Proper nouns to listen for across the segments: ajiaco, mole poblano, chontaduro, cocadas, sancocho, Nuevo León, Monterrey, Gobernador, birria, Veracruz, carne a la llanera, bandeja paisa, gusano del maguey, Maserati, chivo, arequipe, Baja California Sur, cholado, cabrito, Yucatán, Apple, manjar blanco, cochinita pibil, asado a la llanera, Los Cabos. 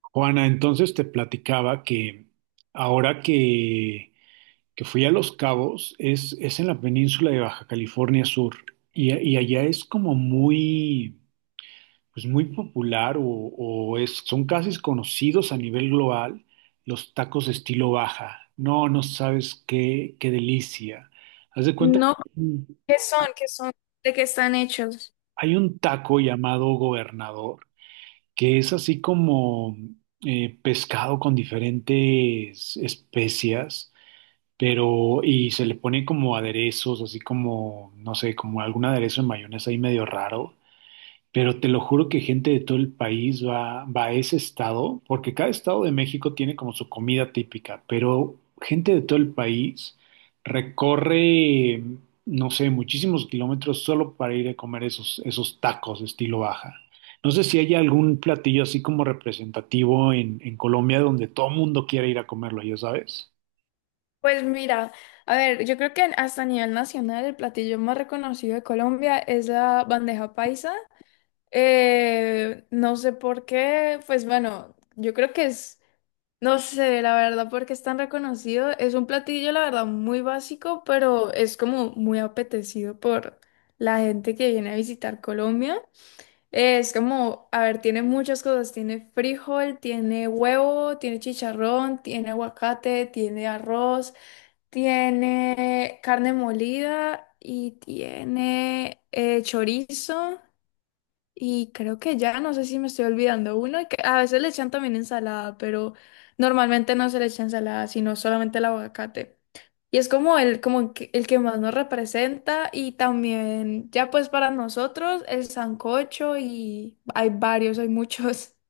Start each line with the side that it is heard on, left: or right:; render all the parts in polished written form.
right: Juana, entonces te platicaba que ahora que fui a Los Cabos es en la península de Baja California Sur y, y allá es como pues muy popular o son casi conocidos a nivel global los tacos estilo Baja. No sabes qué delicia. Haz de cuenta
left: No,
right: que
left: ¿qué son? ¿Qué son? ¿De qué están hechos?
right: hay un taco llamado Gobernador que es así como pescado con diferentes especias, pero y se le pone como aderezos, así como, no sé, como algún aderezo de mayonesa ahí medio raro. Pero te lo juro que gente de todo el país va a ese estado, porque cada estado de México tiene como su comida típica, pero gente de todo el país recorre, no sé, muchísimos kilómetros solo para ir a comer esos tacos de estilo baja. No sé si hay algún platillo así como representativo en Colombia donde todo el mundo quiera ir a comerlo, ya sabes.
left: Pues mira, a ver, yo creo que hasta a nivel nacional el platillo más reconocido de Colombia es la bandeja paisa. No sé por qué, pues bueno, yo creo que es, no sé, la verdad, por qué es tan reconocido. Es un platillo, la verdad, muy básico, pero es como muy apetecido por la gente que viene a visitar Colombia. Es como, a ver, tiene muchas cosas. Tiene frijol, tiene huevo, tiene chicharrón, tiene aguacate, tiene arroz, tiene carne molida y tiene chorizo. Y creo que ya, no sé si me estoy olvidando uno, y que a veces le echan también ensalada, pero normalmente no se le echa ensalada, sino solamente el aguacate. Y es como el, como que- el que más nos representa y también ya pues para nosotros el sancocho y hay varios, hay muchos.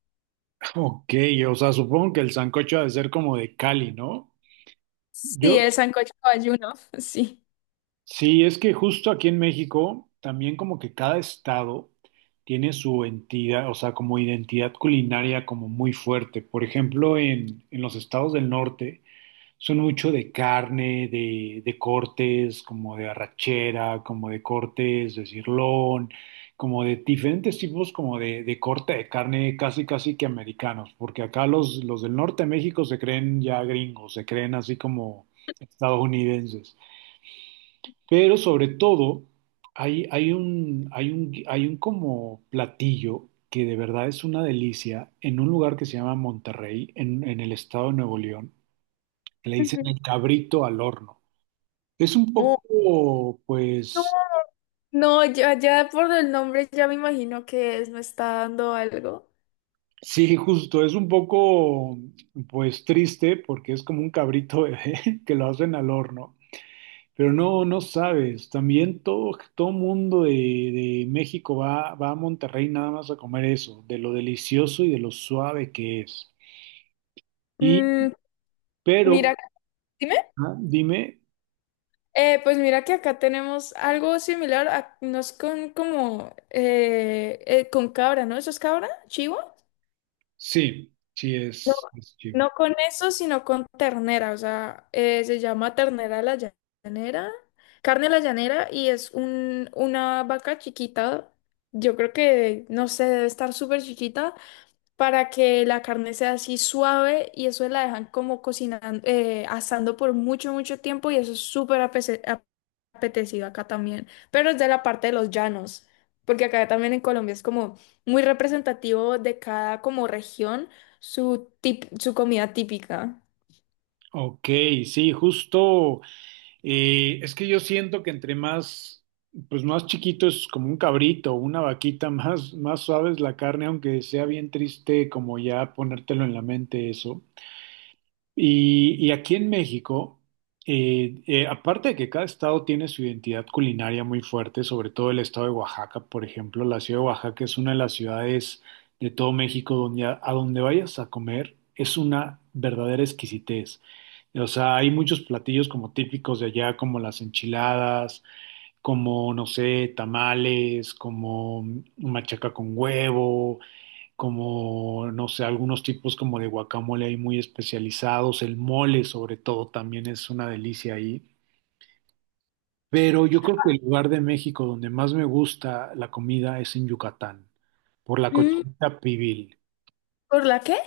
right: Ok, o sea, supongo que el sancocho ha de ser como de Cali, ¿no?
left: Sí,
right: Yo,
left: el sancocho ayuno, sí.
right: sí, es que justo aquí en México, también como que cada estado tiene su entidad, o sea, como identidad culinaria como muy fuerte. Por ejemplo, en los estados del norte son mucho de carne, de cortes, como de arrachera, como de cortes de cirlón, como de diferentes tipos como de corte de carne casi casi que americanos, porque acá los del norte de México se creen ya gringos, se creen así como estadounidenses. Pero sobre todo, hay un como platillo que de verdad es una delicia en un lugar que se llama Monterrey, en el estado de Nuevo León. Le dicen el cabrito al horno. Es un
left: Oh,
right: poco,
left: no,
right: pues,
left: no, ya, ya por el nombre ya me imagino que es, me está dando algo.
right: sí, justo, es un poco, pues, triste porque es como un cabrito bebé que lo hacen al horno. Pero no, no sabes, también todo mundo de México va a Monterrey nada más a comer eso, de lo delicioso y de lo suave que es. Y,
left: Mm,
right: pero,
left: mira, dime.
right: ah, dime,
left: Pues mira que acá tenemos algo similar, a- no es con como con cabra, ¿no? ¿Eso es cabra? ¿Chivo?
right: sí,
left: No,
right: es chivo.
left: no con eso, sino con ternera, o sea, se llama ternera a la llanera, carne a la llanera y es un, una vaca chiquita, yo creo que, no sé, debe estar súper chiquita para que la carne sea así suave y eso la dejan como cocinando, asando por mucho, mucho tiempo y eso es súper apese- ap- apetecido acá también, pero es de la parte de los llanos, porque acá también en Colombia es como muy representativo de cada como región su, tip- su comida típica.
right: Ok, sí, justo, es que yo siento que entre más, pues más chiquito es como un cabrito, una vaquita, más suave es la carne, aunque sea bien triste como ya ponértelo en la mente eso. Y aquí en México, aparte de que cada estado tiene su identidad culinaria muy fuerte, sobre todo el estado de Oaxaca, por ejemplo, la ciudad de Oaxaca es una de las ciudades de todo México donde a donde vayas a comer es una verdadera exquisitez. O sea, hay muchos platillos como típicos de allá, como las enchiladas, como, no sé, tamales, como machaca con huevo como, no sé, algunos tipos como de guacamole ahí muy especializados, el mole sobre todo también es una delicia ahí. Pero yo creo que el lugar de México donde más me gusta la comida es en Yucatán, por la
left: Mm,
right: cochinita pibil.
left: ¿por la qué?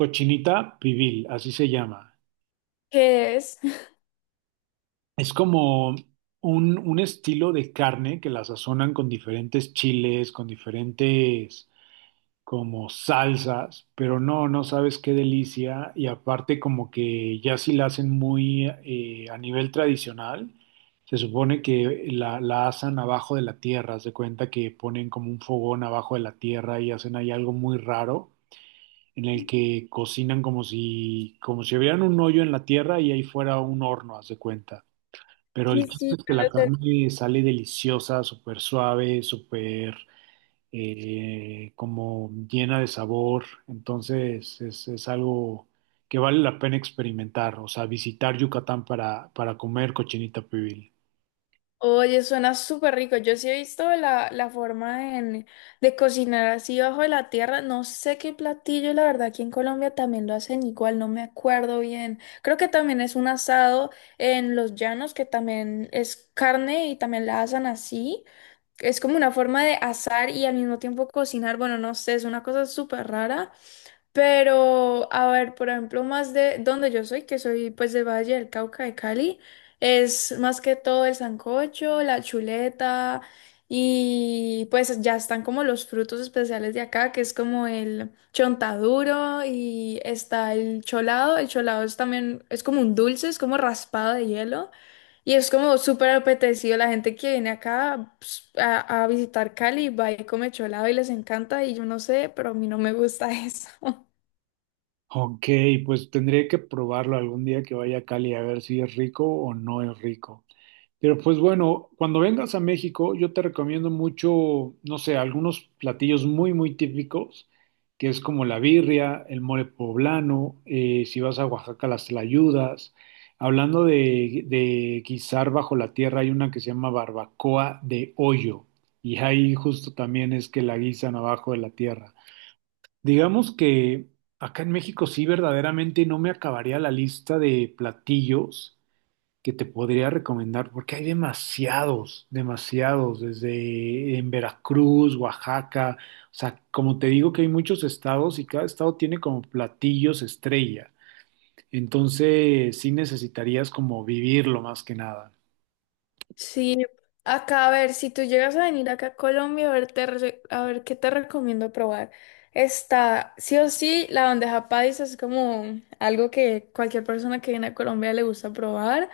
right: Cochinita pibil, así se llama.
left: ¿Qué es?
right: Es como un estilo de carne que la sazonan con diferentes chiles, con diferentes como salsas, pero no, no sabes qué delicia. Y aparte como que ya si la hacen muy a nivel tradicional, se supone que la asan abajo de la tierra. Se cuenta que ponen como un fogón abajo de la tierra y hacen ahí algo muy raro en el que cocinan como si hubieran un hoyo en la tierra y ahí fuera un horno, haz de cuenta. Pero el
left: Sí,
right: chiste
left: sí.
right: es que la carne sale deliciosa, súper suave, súper como llena de sabor. Entonces es algo que vale la pena experimentar, o sea, visitar Yucatán para comer cochinita pibil.
left: Oye, suena súper rico. Yo sí he visto la, la forma en- de cocinar así bajo de la tierra. No sé qué platillo, la verdad, aquí en Colombia también lo hacen igual, no me acuerdo bien. Creo que también es un asado en los llanos, que también es carne y también la asan así. Es como una forma de asar y al mismo tiempo cocinar. Bueno, no sé, es una cosa súper rara. Pero, a ver, por ejemplo, más de donde yo soy, que soy pues del Valle del Cauca de Cali, es más que todo el sancocho, la chuleta y pues ya están como los frutos especiales de acá, que es como el chontaduro y está el cholado. El cholado es también, es como un dulce, es como raspado de hielo. Y es como súper apetecido. La gente que viene acá ps, a visitar Cali va y come cholado y les encanta. Y yo no sé, pero a mí no me gusta eso.
right: Ok, pues tendré que probarlo algún día que vaya a Cali a ver si es rico o no es rico. Pero pues bueno, cuando vengas a México, yo te recomiendo mucho, no sé, algunos platillos muy típicos, que es como la birria, el mole poblano, si vas a Oaxaca, las tlayudas. Hablando de guisar bajo la tierra, hay una que se llama barbacoa de hoyo, y ahí justo también es que la guisan abajo de la tierra. Digamos que acá en México sí verdaderamente no me acabaría la lista de platillos que te podría recomendar, porque hay demasiados, demasiados, desde en Veracruz, Oaxaca, o sea, como te digo que hay muchos estados y cada estado tiene como platillos estrella, entonces sí necesitarías como vivirlo más que nada.
left: Sí, acá a ver, si tú llegas a venir acá a Colombia, a ver, te re- a ver qué te recomiendo probar. Está, sí o sí, la bandeja paisa es como algo que cualquier persona que viene a Colombia le gusta probar.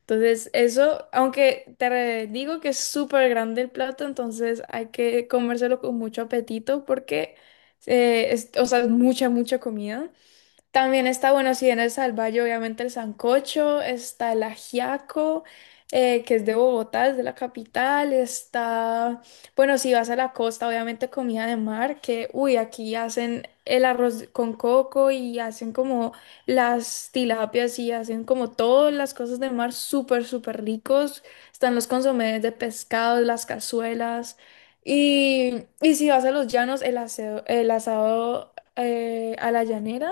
left: Entonces, eso, aunque te re- digo que es súper grande el plato, entonces hay que comérselo con mucho apetito porque, es- o sea, es mucha, mucha comida. También está, bueno, si en el Salvalle, obviamente el sancocho, está el ajiaco, que es de Bogotá, es de la capital, está, bueno, si vas a la costa, obviamente comida de mar, que, uy, aquí hacen el arroz con coco y hacen como las tilapias y hacen como todas las cosas de mar súper, súper ricos. Están los consomés de pescado, las cazuelas. Y si vas a los llanos, el aseo- el asado a la llanera.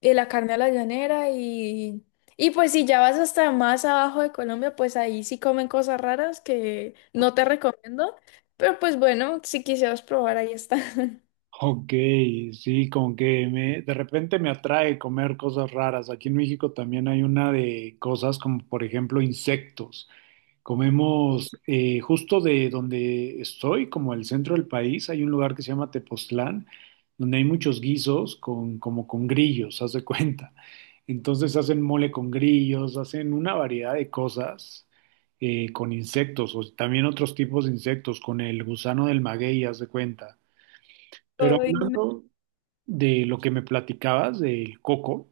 left: Y la carne a la llanera y... Y pues si ya vas hasta más abajo de Colombia, pues ahí sí comen cosas raras que no te recomiendo. Pero pues bueno, si quisieras probar, ahí está.
right: Ok, sí, como que me, de repente me atrae comer cosas raras. Aquí en México también hay una de cosas como, por ejemplo, insectos. Comemos justo de donde estoy, como el centro del país, hay un lugar que se llama Tepoztlán, donde hay muchos guisos con, como con grillos, haz de cuenta. Entonces hacen mole con grillos, hacen una variedad de cosas con insectos, o también otros tipos de insectos, con el gusano del maguey, haz de cuenta. Pero
left: Ay, no.
right: hablando de lo que me platicabas del coco,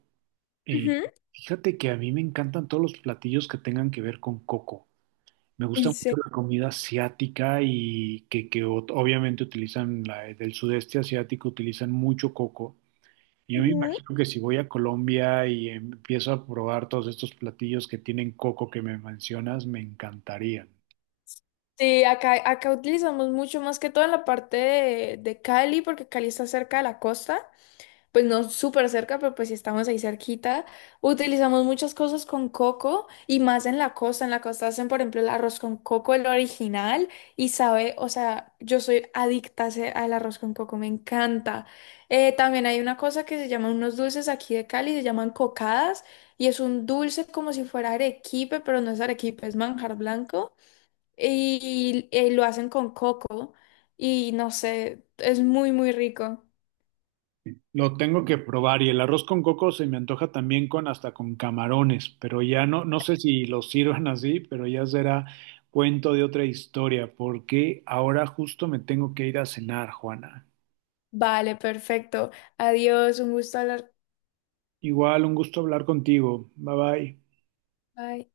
right: eh,
left: Ujú.
right: fíjate que a mí me encantan todos los platillos que tengan que ver con coco. Me gusta
left: ¿En
right: mucho
left: serio?
right: la comida asiática obviamente utilizan la del sudeste asiático, utilizan mucho coco. Yo me
left: Ujú.
right: imagino que si voy a Colombia y empiezo a probar todos estos platillos que tienen coco que me mencionas, me encantarían.
left: Sí, acá, acá utilizamos mucho más que todo en la parte de Cali, porque Cali está cerca de la costa. Pues no súper cerca, pero pues sí estamos ahí cerquita. Utilizamos muchas cosas con coco y más en la costa. En la costa hacen, por ejemplo, el arroz con coco, el original, y sabe, o sea, yo soy adicta a ese- al arroz con coco, me encanta. También hay una cosa que se llaman unos dulces aquí de Cali, se llaman cocadas, y es un dulce como si fuera arequipe, pero no es arequipe, es manjar blanco, y, lo hacen con coco, y no sé, es muy, muy rico.
right: Lo tengo que probar y el arroz con coco se me antoja también con hasta con camarones, pero ya no, no sé si lo sirvan así, pero ya será cuento de otra historia, porque ahora justo me tengo que ir a cenar, Juana.
left: Vale, perfecto. Adiós, un gusto hablar.
right: Igual, un gusto hablar contigo. Bye bye.
left: Bye.